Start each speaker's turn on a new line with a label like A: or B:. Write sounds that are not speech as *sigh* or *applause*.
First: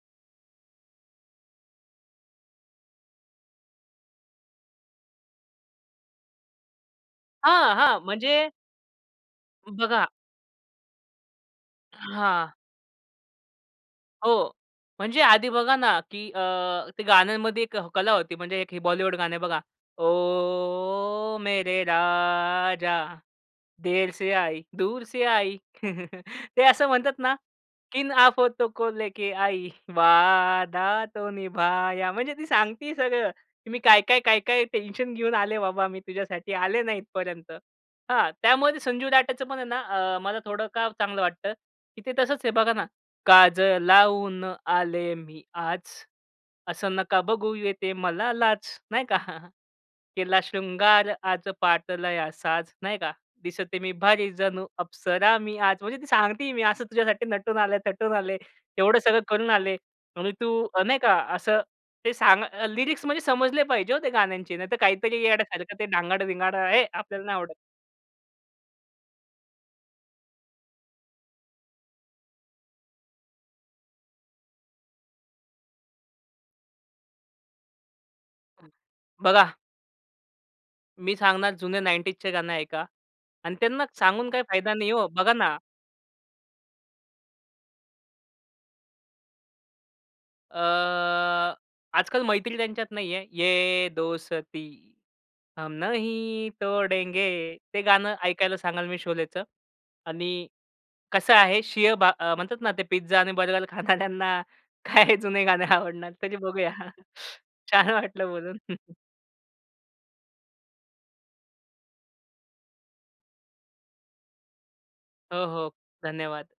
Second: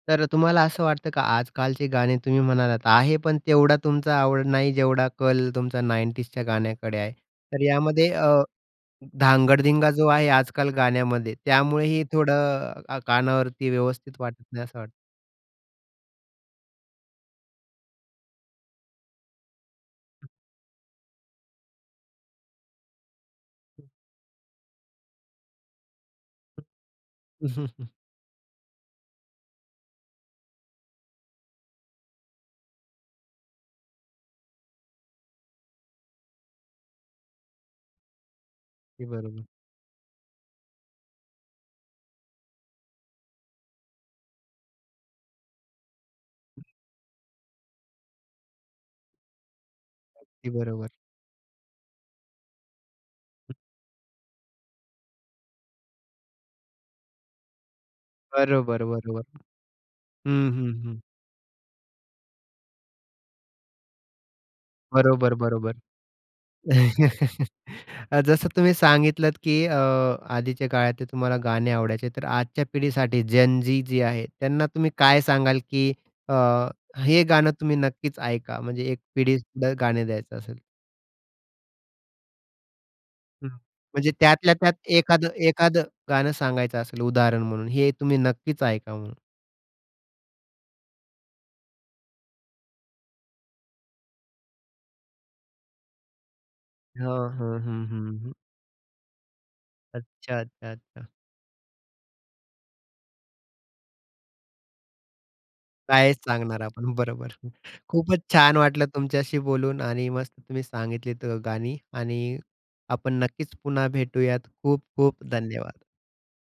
A: तर तुम्हाला असं वाटतं का? आजकालचे गाणे तुम्ही म्हणालात, आहे पण तेवढा तुमचा आवड नाही, जेवढा कल तुमचा 90sच्या गाण्याकडे आहे. तर
B: हां, हां.
A: यामध्ये अ,
B: म्हणजे अ,
A: धांगाडधिंगा जो
B: बघा.
A: आहे, आजकल गाण्यामध्ये
B: अ,
A: त्यामुळेही
B: हां.
A: थोडं, कानावरती व्यवस्थित वाटत
B: हो.
A: नाही असं वाटतं.
B: म्हणजे आधी बघा ना, की अ ते गाण्यांमध्ये एक कला होती म्हणजे एक हे बॉलिवूड गाणं बघा. ओ, मेरे राजा! देर से आयी, दूर से आयी. *chuckles* ते असं म्हणतात ना,
A: *chuckles*
B: किन आफतों को लेके आई, वादा तो निभाया. म्हणजे ती सांगते सगळं, की मी काय-काय, काय-काय टेन्शन घेऊन आले बाबा, मी तुझ्यासाठी आले ना इथपर्यंत. हां. त्यामध्ये
A: की
B: संजू राठेचं
A: बरोबर.
B: पण आहे ना, अ, मला थोडं का चांगलं वाटतं, की ते तसंच हे बघा ना, काजळ लावून आले मी आज, असं नका बघू येते मला लाज. नाही का? *chuckles* केला
A: अगदी बरोबर.
B: शृंगार आज घातलाया साज. नाही का, दिसते मी भारी, जणू अप्सरा मी आज म्हणजे ती सांगते मी असं तुझ्यासाठी नटून आले, तटून आले.
A: बरोबर,
B: एवढं सगळं
A: बरोबर.
B: करून आले. म्हणजे
A: हं,
B: तू,
A: हं,
B: अ, नाही
A: हं.
B: का, असं ते सांग. लिरिक्स म्हणजे समजले पाहिजे हो ते गाण्यांचे, नाहीतर काहीतरी
A: बरोबर, बरोबर.
B: येड्यासारखं ते धांगाड-विंगाड, अय्ये! आपल्याला नाही
A: *chuckles*
B: आवडत.
A: अ, जसं तुम्ही सांगितलत, की अ, आधीच्या काळातले तुम्हाला गाणे आवडायचे, तर आजच्या पिढीसाठी जेन झी जी आहे, त्यांना तुम्ही काय सांगाल, की अ, हे गाणं तुम्ही नक्कीच ऐका म्हणजे एक
B: बघा
A: पिढीतलं गाणे द्यायचं असेल.
B: मी सांगणार, जुने 90sचे गाणं ऐका. आणि त्यांना
A: म्हणजे
B: सांगून काही
A: त्यातल्या
B: फायदा
A: त्यात
B: नाही आहे हो,
A: एखादं
B: बघा ना.
A: एखादं गाणं सांगायचं असेल उदाहरण म्हणून, हे तुम्ही नक्कीच ऐका म्हणून.
B: अ, आजकाल मैत्री त्यांच्यात नाही आहे. ये दोस्ती हम नहीं
A: हो,
B: तोड़ेंगे,
A: हो.
B: ते
A: हं,
B: गाणं
A: हं, हं.
B: ऐकायला सांगाल मी शोलेचं.
A: अच्छा,
B: आणि
A: अच्छा, अच्छा.
B: कसं आहे, शिळ भा म्हणतात ना ते पिझ्झा आणि बर्गर खाणाऱ्यांना काय जुने गाणे आवडणार,
A: कायच
B: तरी
A: सांगणार
B: बघूया.
A: आपण, बरोबर.
B: छान
A: खूपच
B: वाटलं
A: छान
B: बोलून.
A: वाटलं तुमच्याशी बोलून आणि मस्त तुम्ही सांगितलीत अ, गाणी. आणि आपण नक्कीच पुन्हा भेटूयात, खूप-खूप
B: हो, हो.
A: धन्यवाद!
B: धन्यवाद.